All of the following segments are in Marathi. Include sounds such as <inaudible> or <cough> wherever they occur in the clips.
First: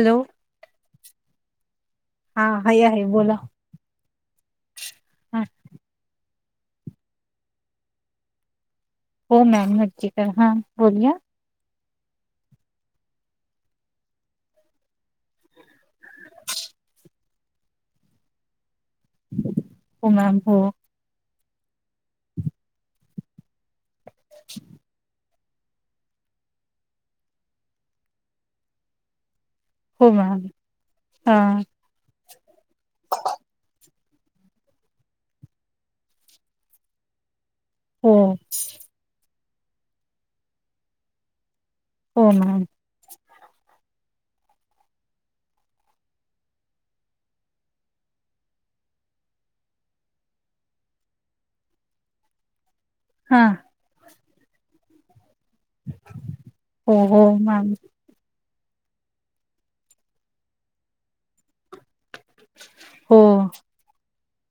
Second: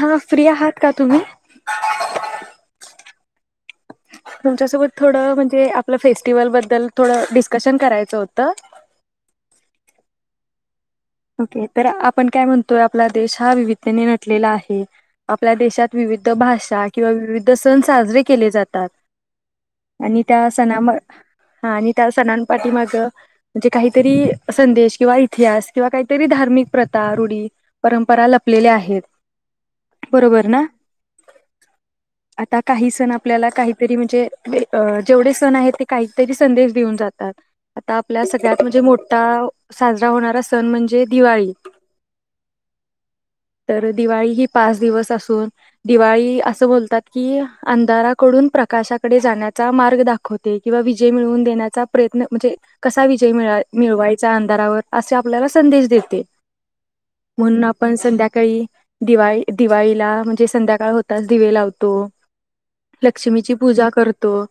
हॅलो हा फ्री आहात का? तुम्ही हा हाय आहे बोला तुमच्या सोबत थोड हा म्हणजे आपलं फेस स्टिवल बद्दल थोडं डिस्कशन करायचं होतं. हो मॅम नक्की का हा बोलूया ओके तर आपण काय म्हणतोय आपला देश हा विविधतेने नटलेला आहे. आपल्या देशात विविध भाषा किंवा विविध सण साजरे केले जातात. हो आणि मॅम त्या हो सणा म हा आणि त्या सणांपाठी माग जे काही तरी संदेश किंवा इतिहास किंवा काही तरी धार्मिक प्रथा रूढी परंपरा लपलेल्या आहेत. हो मॅम बरोबर ना हा आता काही सण आपल्याला काही तरी म्हण जे जेवढे सण आहेत ते काहीतरी संदेश देऊन जातात. आता हो आपल्या सगळ्यात म्हणजे मोठा साजरा होणारा स सण म्हणजे दिवाळी हो मॅम तर दिवाळी ही पाच दिवस असून दिवाळी असं बोलतात कि अंधाराकडून प्रकाशाकडे जाण्याचा मार्ग दाखवते. किंवा विजय मिळवून देण्याचा प्रयत्न म्हणजे कसा विजय हा मिळा मिळवाय चा अंधारावर असा आपल्याला संदेश देते. हो हो म्हणून मॅम आपण संध्या काही दिवाळी दिवाळीला म्हणजे संध्याकाळ होताच दिवे लाव तो हो लक्ष्मीची पूजा कर तो.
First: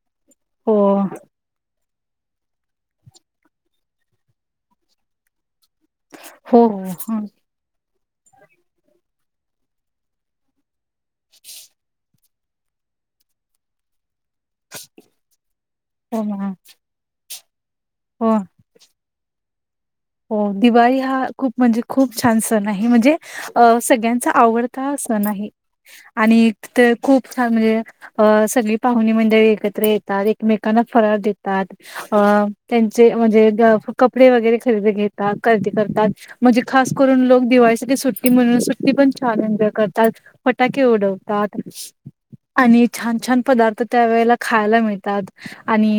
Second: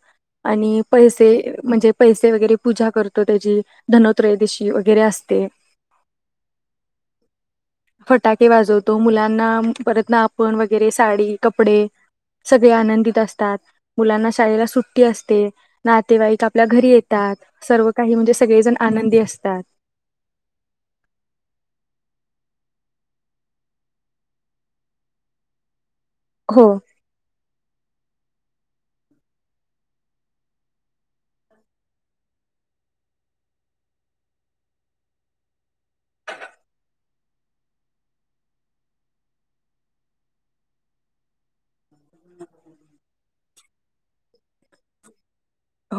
हो आणि हो पैसे म्हणजे पैसे वगैरे पूजा करतो त्याची धनोत्रयोदिशी वगैरे असते. हो ह फटाके वाजवतो मुलांना परत ना आपण व गैरे साडी कपडे सगळे आनंदित असतात मुलांना शाळेला सुट्टी असते नातेवाईक मॅम आपल्या घरी येतात. सर्व काही म्हणजे हो सगळेजण आनंदी असतात. हो दिवाळी हा खूप म्हणजे खूप छान सण आहे म्हणजे सगळ्यांचा आवडता सण आहे. आणि हो ते खूप छान म्हणजे अ सगळी पाहुणी मंडळी एकत्र येतात एकमेकांना फराळ देतात अ त्यांचे म्हणजे कपडे वगैरे खरदी घेतात खरेदी करतात म्हणजे खास करून लोक दिवाळीसाठी सुट्टी म्हणून सुट्टी पण छान एन्जॉय करतात फटाके उडवतात आणि छान छान पदार्थ त्यावेेळेला खायला मिळतात.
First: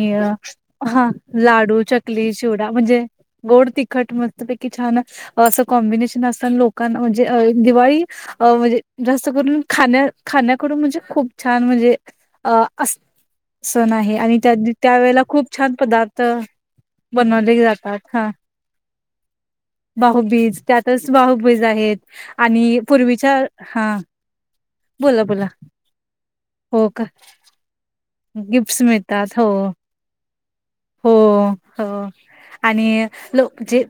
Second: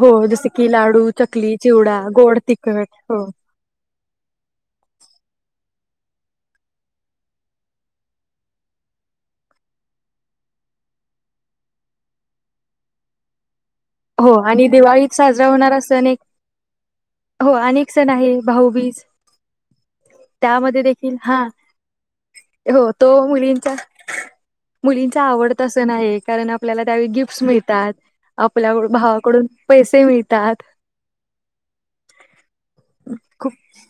हो जस की लाडू हा चकली लाडू चिवडा चकली गोड चिवडा तिखट म्हणजे हो गोड तिखट मस्तपैकी छान असं कॉम्बिनेशन असत लोकांना म्हणजे दिवाळी म्हणजे जास्त करून खा खाण्याकडून म्हणजे खूप छान म्हणजे अ अस सण आहे हो आणि त्या दिवाळीत त्यावेेळेला साजरा खूप छान होणार सण पदार्थ बनवले जातात हा नाही भाऊबीज बाहुबीज त्यामध्ये त्यातच देखिल हा बाहुबीज आहेत आणि हो तो पूर्वीच्या मुलीच्या हा मुलींच्या बोला बोला आवडत सण आहे कारण आपल्याला हो का त्यावेळी गिफ्टस मिळतात आपल्या गिफ्ट्स मिळतात भावाकडून हो पैसे मिळतात हो हो आणि खूप जे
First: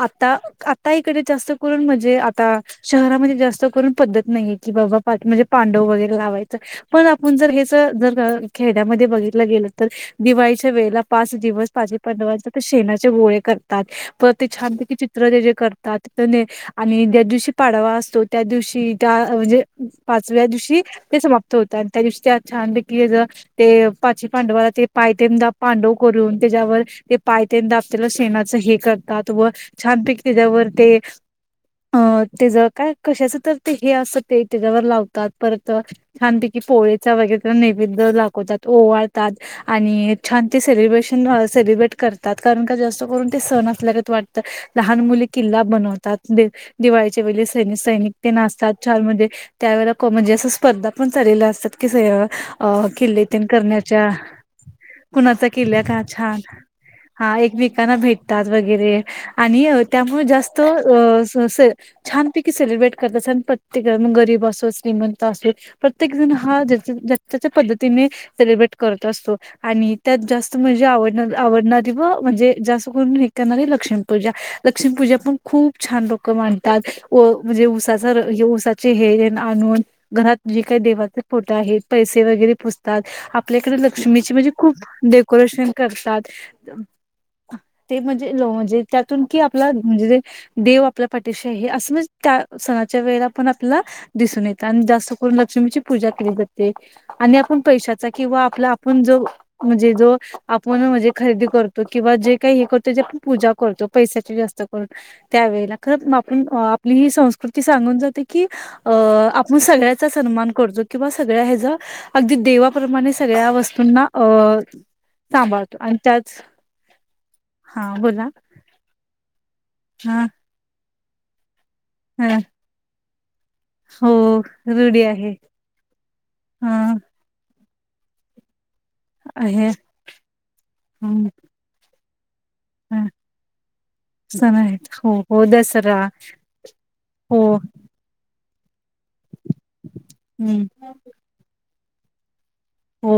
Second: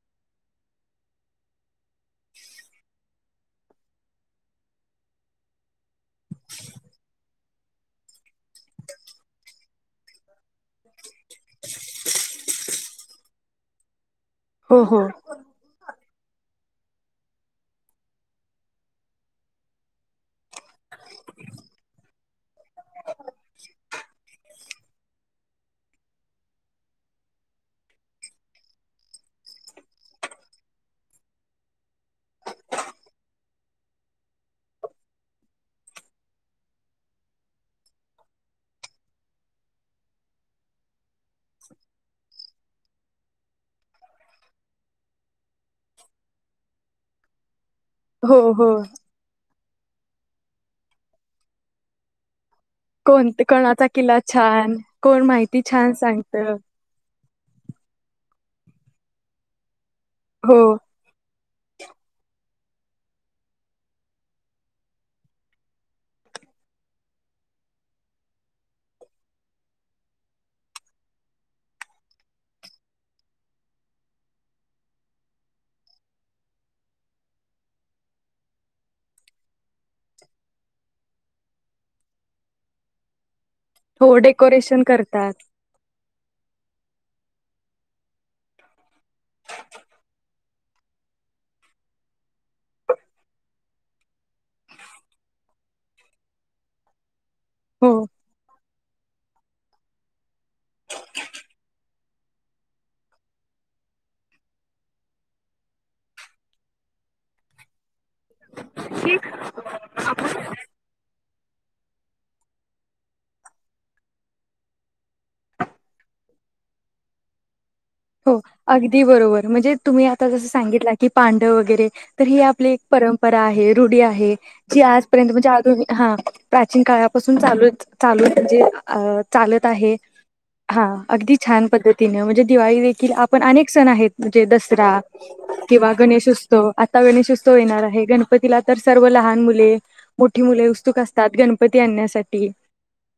आता आता इकडे जास्त करून म्हणजे आता शहरामध्ये जास्त करून पद्धत नाही की बाबा म्हणजे पांडव वगैर लावायचं पण आपण जर जर जर खेड्यामध्ये बघितलं गेलं तर दिवाळीच्या वेळेला पाच दिवस पाचे पांडवांचे शेणाचे गोळे करतात तर ते हो छानपैकी हो. चित्र ते जे करतात आणि ज्या दिवशी पाडवा असतो त्या दिवशी त्या म्हणजे पाचव्या दिवशी समाप्त होतात त्या दिवशी त्या छानपैकी पाची पांडवाला ते पायतेन दाबतात पांडव करून त्याच्यावर ते पाय तेम दाब त्याला शेणाच हे करतात व छानपैकी त्याच्यावर हे काय कशाचं तर हे असतं ते त्याच्यावर परत छानपैकी पोळीचा त्याच्यावर नैवेद्य लावतात ओवाळतात आणि छान ते सेलिब्रेशन सेलब्रेट करतात कारण का जास्त करून ते सण असल्या वाटत लहान मुली किल्ला बनवतात दिवाळीच्या वेळेस त्यांनी सैनिक ते हो न हो असतात छान मधे त्यावेळेला म्हणजे असं स्पर्धा पण चाललेल्या असतात की स अ किल्ले कोण कोणाचा किल्ला छान कोण कुणाचा माहिती किल्ला छान का सांगत हा एकमेकांना भेटतात वगैरे आणि त्यामुळे हो जास्त असं छान पिक सेलिब्रेट करतात सण आणि प्रत्येक जण मग गरीब असो श्रीमंत असो प्रत्येक जण हा ज्याच्या त्याच्या पद्धतीने सेलिब्रेट करत असतो आणि त्यात जास्त म्हणजे आवड आवडणारी व म्हणजे जास्त करून हे करणारे लक्ष्मीपूजा लक्ष्मी पूजा पण खूप छान लोक मांडतात म्हणजे ऊसाचा हे ऊसाचे हेर आणून घरात जे काही देवाचे फोटो आहेत पैसे वगैरे पुजतात आपल्याकडे हो लक्ष्मीची म्हणजे डेकोरेशन खूप करतात डेकोरेशन करतात ते म्हणजे म्हणजे त्यातून कि आपला म्हणजे देव आपल्या पाठीशी आहे असं म्हणजे त्या सणाच्या वेळेला पण आपल्याला दिसून येत आणि जास्त करून लक्ष्मीची पूजा केली जाते आणि आपण पण हो चा किंवा आपला आपण जो म्हणजे जो आपण म्हणजे खरेदी करतो किंवा जे काही हे करतो पूजा करतो पैशाची जास्त करून त्यावेेळेला खरंच मग आपली ही संस्कृती सांगून जाते की अ आपण सगळ्याचा सन्मान करतो किंवा सगळ्या ह्याच अगदी देवा प्रमाणे सगळ्या वस्तूंना अ सांभाळतो आणि त्याच हा बोला हो अगदी बरोबर म्हणजे तुम्ही हा आता जस सांगितल की पांडव वगैरे ते तर हा हे आपले परंम परा आहे रुढी आहे हो जी रूढी आजपर्यंत आहे. म्हणजे आधुनिक हा अ प्राचीन काळापासून चालूच चालूच जेव्हा अ चालत आहे हा हं, अगदी छान पद्धत तिन म्हणजे दिवाळी हं. की आपण अनेक सण आहेत म्हणजे सण आहेत. दसरा हो हो किंवा दसरा गणेशोत्सव आता हो गणेशोत्सव येणार आहे ग तिला तर सर्व लहान मुले मोठी मुले हम्म. उत्सुक असतात गणपती ते आणण्यासाठी हो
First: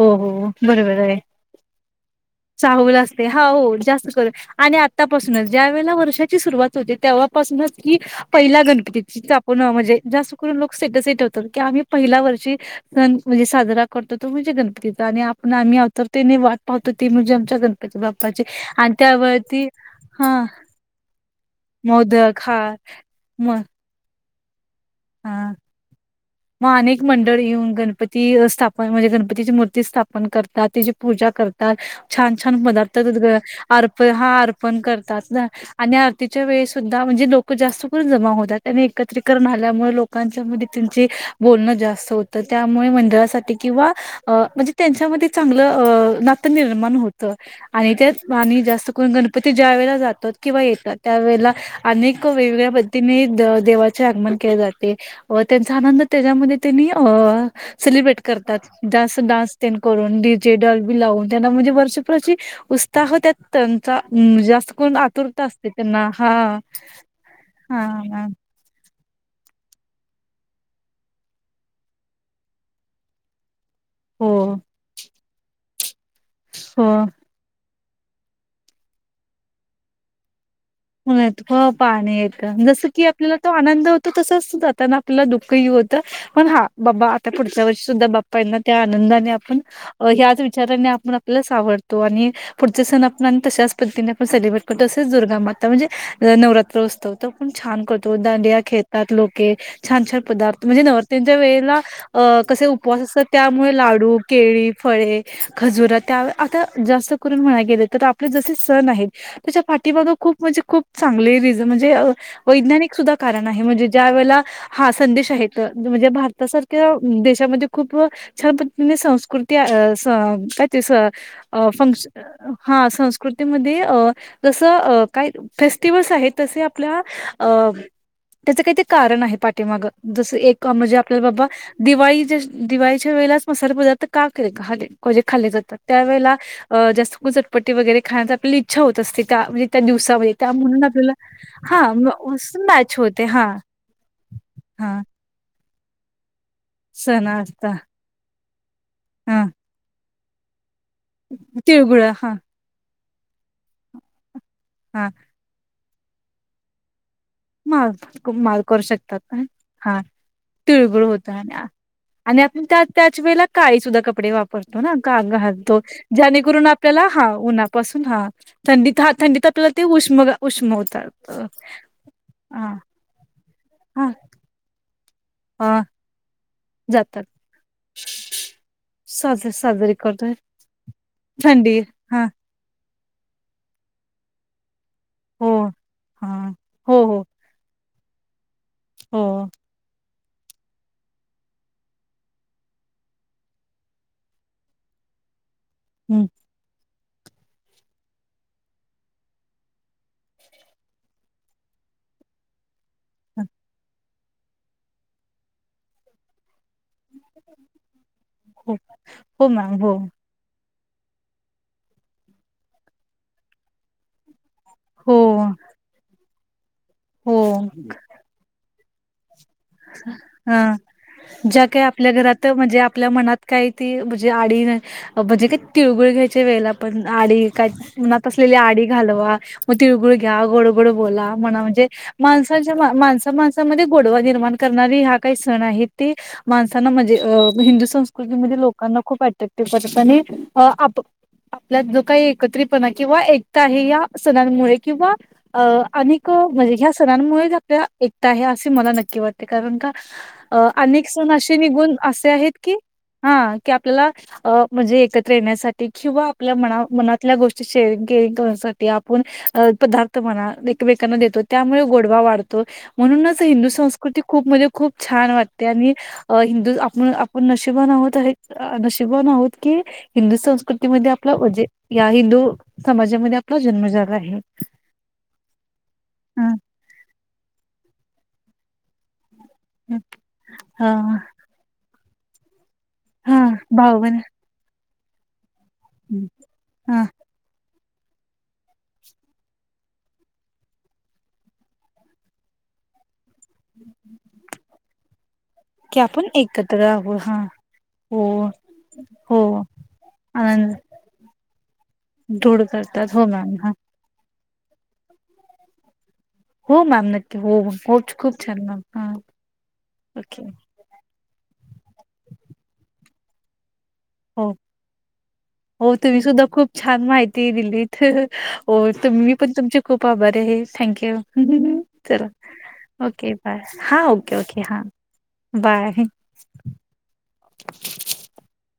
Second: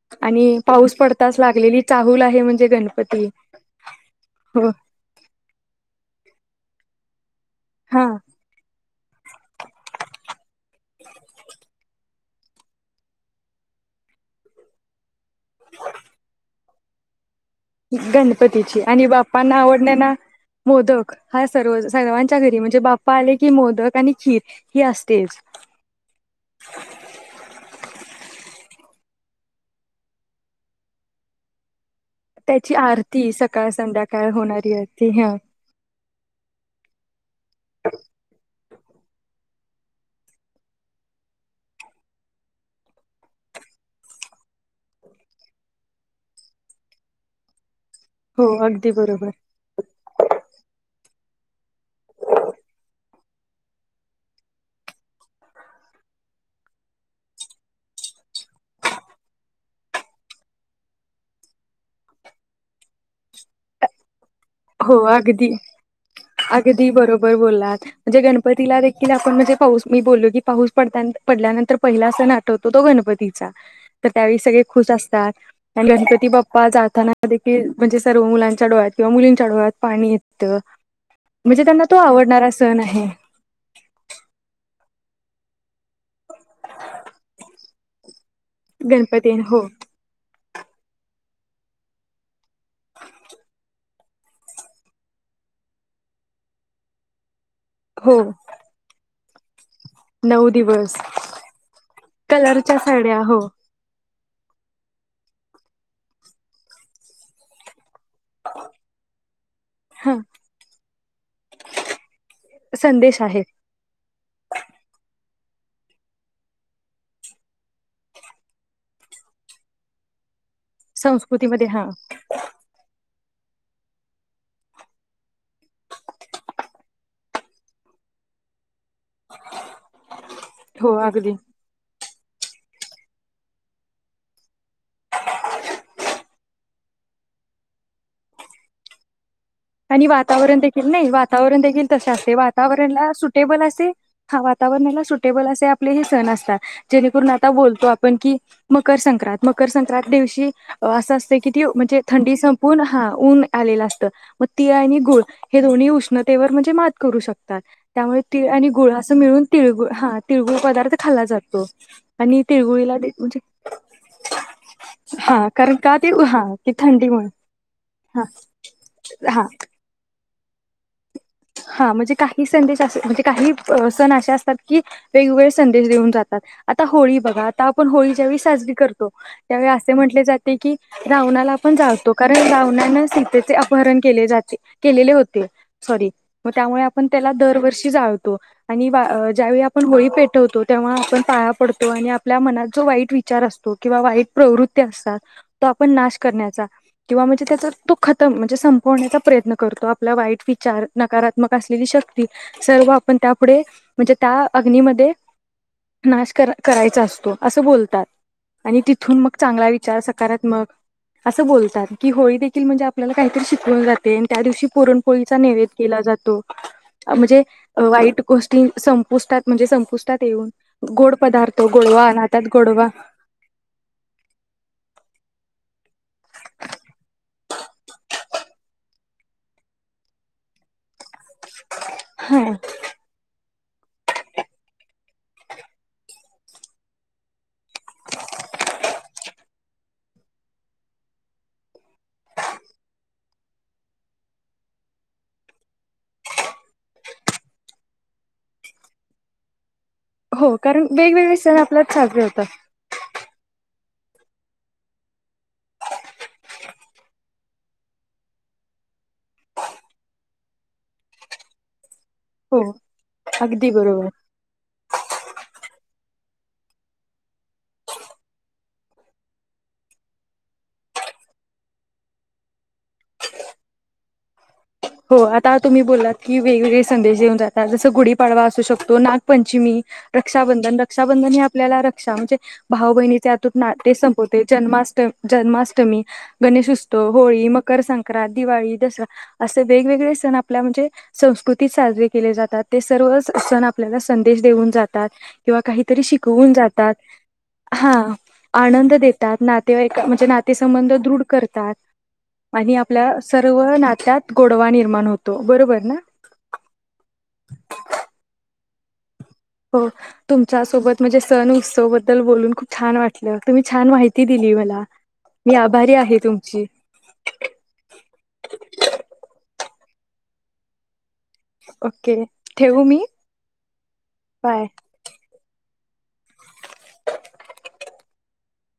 हो आणि हो पाऊस बरोबर आहे. पडताच लागलेली चाहूल आहे म्हणजे चाहूल असते गणपती हा हो जास्त कर हो आणि आतापासूनच ज्या वळेला वर्षाची सुरुवात तेव्हा ी हा पहि गणपती आपणणजे करून लोक सेटटवत की आम्ही पहि वर् ची साजरा करतो तो म्हणजे गणपतीचा आणि पण आम्ही आतुरतेने वाट पाहतो ते म्हजे गणपतीची आणि बाप्पांना आवडलेला हा मोदक हा सर्व सर्वांच्या मोदक घरी हा म्हणजे बाप्पा आले की म मोदक आणि खीर ही असतेच हा मग अनेक मंडळ येऊन गणपती स्थापन म्हणजे गणप तिची मूर्ती स्थापन करतात तिची पूजा करतात. छान छान त्याची पदार्थात आरती सकाळ अर्पण संध्याकाळ हा होणारी अर्पण आरती करतात ह ना आणि आरतीच्या वेळे सुद्धा म्हणजे लोक जास्त करून जमा होतात ते एकत्रित करणार त्यामुळं लोकांच्या मध्ये त्यांच बोलणं जास्त होतं त्यामुळे मंडळासाठी किंवा म्हणजे त्यांच्यामध्ये चांगलं नातं निर्माण होत आणि त्याच हो पाणी अगदी जास्त करून बरोबर गणपती ज्यावेळेला जातात किंवा येतात त्यावेेळेला अनेक वेगवेगळ्या पद्धतीने देवाचे आगमन केले जाते व त्यांचा आनंद त्याच्यामध्ये त्यांनी अं सेलिब्रेट करतात डान्स ते करून डीजे डॉल बी लावून त्यांना म्हणजे वर्षभरची उस्ताह त्यात त्यांचा हम् जास्त करून हो आतुरता अगदी असते त्यांना हा अगदी हा कि आपण म्हणजे पाऊस मी बोललो की पाऊस पड पडल्यानंतर पहिला सण आठवतो तो गणपतीचा तर हो त्यावेळी सगळे खुश असतात ह गणप की बप्पा हो जाताना देखील म्हणजे सर्व मुलांच्या डोळ्यात किंवा मुलीं डोळ्यात पाणी येतं. म्हणजे त्यांना तो पाणी येत आवडणारा सण जस की आहे. आपल्याला तो आनंद होतो तस सुद्धा त्यांना तुला दुःखही होत पण हा बाबा आता पुढच्या वर्षी सुद्धा बाप्पा येणार, त्या आनंदाने गणपती आपण हो ह्याच वि विचारांनी आपण आपलच आवडतो आणि पुढच्या सणात <unintelligible> तशाच पद्धतीन आपण सेलब्रेट करतो. <unintelligible> दुर्गा माता म्हणजे नवरात्र उत्सव त पण छान करतो. हो दांडिया खेळतात लोक, ओके. छान छान नऊ पदार्थ म्हणजे दिवस नवरात्यांच्या वेळेला अ कसे कलरच्या उपवास साड्या असतात. हो त्यामुळे लाडू, केळी, फळे, खजुरा त्या आता जास्त करून म्हणाय गेले तर आप जसे सण आहेत. त्याच्या पाठीमाग हा खूप, म्हणजे खूप चांगले रिझ म्हणजे वैज्ञानिक सुद्धा कारण आहे. म्हणजे ज्या वेळेला हा संदेश आहे. म्हणजे भारतासारख्या देशामध्ये खूप छान पद्धतीने संस्कृती अ स काय? तेस संस्कृतीमध्ये हा फंक्श हा संस् कृतीमध्ये अ जसं अ काय फेस्टिवल्स आहेत तसे आपल्या अ त्याच काही ते कारण आहे पाठीमाग एक का म्हणजे हो आपल्याला अगदी बाबा दिवाळी दिवाळीच्या वेळेलाच मसाले पदार्थ का केले खाले म्हणजे खाल्ले जातात त्यावेला जास्त <unintelligible> वगैरे खाण्या आपल्याला इच्छा होत असते का मजि आणि वातावरण देखील नाही वातावरण हा देखील तसे असते मॅच वातावरणला होते हा सुटेबल असे हा हा वातावरणाला सुटेबल असे आप आपले हे सण असतात. सण जेणेकरून आता असता बोलतो आपण कि मकरसंक्रांत - हा मकरसंक्रांत दिवशी असं असतं की ती म्हणजे तिळगुळ हा थंडी संपून ह ऊन आलेलं असतं. तिळ आणि हा गुळ हे दोन्ही उष्ण. उष्णतेवर म्हणजे मा माल माल करू असं शकतात, मिळून तिळगुळ हा पदार्थ तिळगुळ खाल्ला होत आणि जातो आणि आपण त्या तिळगुळीला त्याच म्हणजे वेळेला काळी सुद्धा कपडे वापरतो ना काग हा कारण घालतो, का ते हा ज्यानेकरून की आपल्याला थंडीमुळे हा उन्हापासून हा थंडी हा थंडीत आपल्यालाते उष्म मग उष्म होतात. हा म्हणजे काह ही हा संदेश असे म्हणजे का <inaudible> अ सण अशे असतात की, वेगवेगळे हा संदेश देऊन जातात. आता होळी जातात बघा आता आपण होळी ज्यावेळी साजरी करतो साजरी त्यावेळी असे साजरी म्हटले करतोय जाते की रावणाला आपण थंडी जाळतो हा कारण रावणा सीतेचे अपहरण केले जाते. केलेले होते. हो. सॉरी मग हां. त्यामुळे हो, आपण हो, त्याला दरवर्षी जाळ तो. आणि वा हो. ज्यावेळी आपण होळी पेट वतो तेव्हा आपण पाया पडतो आणि आपल्या मनात जो वाईट विचार असतो किंवा वाईट प्रवृत्ती असतात तो आपण नाश हं. करण्याचा किंवा म्हणजे त्याचा तो खतम म्हणजे संपवण्याचा प्रयत्न करतो आपला वाईट विचार नकारात्मक असलेली शक्ती सर्व पण हं. त्यापुढे म्हणजे त्या अग्नीमध्ये नाश करा करायचा अस तो अस बोलतात हो. आणि तिथून मग हो चांगला मॅम. हो. विचार सकारात्मक असं बोलतात की होळी देखील म्हणजे आपल्याला काहीतरी शिकवून जाते. त्या दिवशी हो, पुरणपोळीचा नैवेद्य केला जातो. म्हणजे हो. वाईट गोष्टी संपुष्टात म्हणजे संपुष्टात येऊन हां गोड पदार्थ ज्या काही आपल्या गोडवा घरात नातात म्हणजे गोडवा आपल्या मनात काही ती म्हणजे आडी म्हणजे काय तिळगुळ घ्यायच्या वेळेला पण आडी काय मनात असलेली आडी घालवा मग तिळगुळ घ्या गोडगोड बोला म्हणा म्हणजे हा माणसाच्या माणसामाणसा त्यामध्ये गोडवा निर्माण करणारी हा काही सण आहे ते माणसाना म्हणजे अ हिंदू संस्कृतीमध्ये लोकांना खूप अट <unintelligible> आणि आप आपल्यात जो काही एकत्रितपणा किंवा एकता आहे या सणांमुळे किंवा अ अनेक या सणांमुळेच आपल्याला एकता आहे अस मला नक्की वाट ते कारण का अ, हो कारण अनेक वेगवेगळे असे सण आपल्यात निघून साजरे असे आहेत होतात. की हां की आपल्याला अ म्हणजे एकत्र येण्यासाठी किंवा आपल्या मना मनातल्या गोष्टी शेअरिंग केअरिंग करण्यासाठी आपुण पदार्थ मना एकमेकांना देतो त्यामुळे गोड वा हो वाढतो म्हणूनच हिंदू अगदी संस्कृ बरोबर स्कृति खूप म्हणजे खूप छान वाट ते आणि हिंदू आपण आपण नशिबान आहोत आहेत नशिबान आहोत की हिंदू संस्कृतीमध्ये आपला जे या हिंदू समाजामध्ये आपला जन्म झाला आहे. हो आता तुम्ही बोललात की हं, वेगवेगळे संदेश देऊन जातात जस गुढी पाडवा असू शकतो नाग पंचमी हं. रक्षाबंधन, हां, रक्षाबंधन हे आपल्याला रक क्षामचे भाऊ बहिणीचे अतुट हां. नाते भावना संपवते जन्मास जन्मास अष्टमी, हं. हां, गणेशोत्सव, होळी मग कर संक्रांत, दिवाळी दसरा असे वेगवेगळे सण आपल्या म्हणजे, संस्कृतीत साजरे केले जातात ते सर्वच सण आपल्याला संदेश देऊन जातात, किंवा की काहीतरी आपण शिकवून एकत्र जातात, आहोत. हां. हां! हो आनंद देतात हो नातेवाइका म्हणजे आनंद नातेसंबंध दृढ करतात धूड आणि आपल्या करतात हो मॅम सर्व हा नात्यात गोडवा निर्माण होतो, बरोबर ना. हो मॅम नक्की हो, हो खुच खूप छान मॅम अ हो तुमच्या सोबत म्हणजे सण उत्सव बद्दल बोलून, खूप छान वाटलं तुम्ही छान माहिती दिली मला मी आभारी हो आहे तुम्ही सुद्धा तुमची खूप छान माहिती दिलीत हहः हो, तुम्ही पण तुमची खूप आभारी आहे थँक्यू! ओके चला ठेवू मी ओके, बाय हा ओके, ओके बाय हा बाय. <inaudible>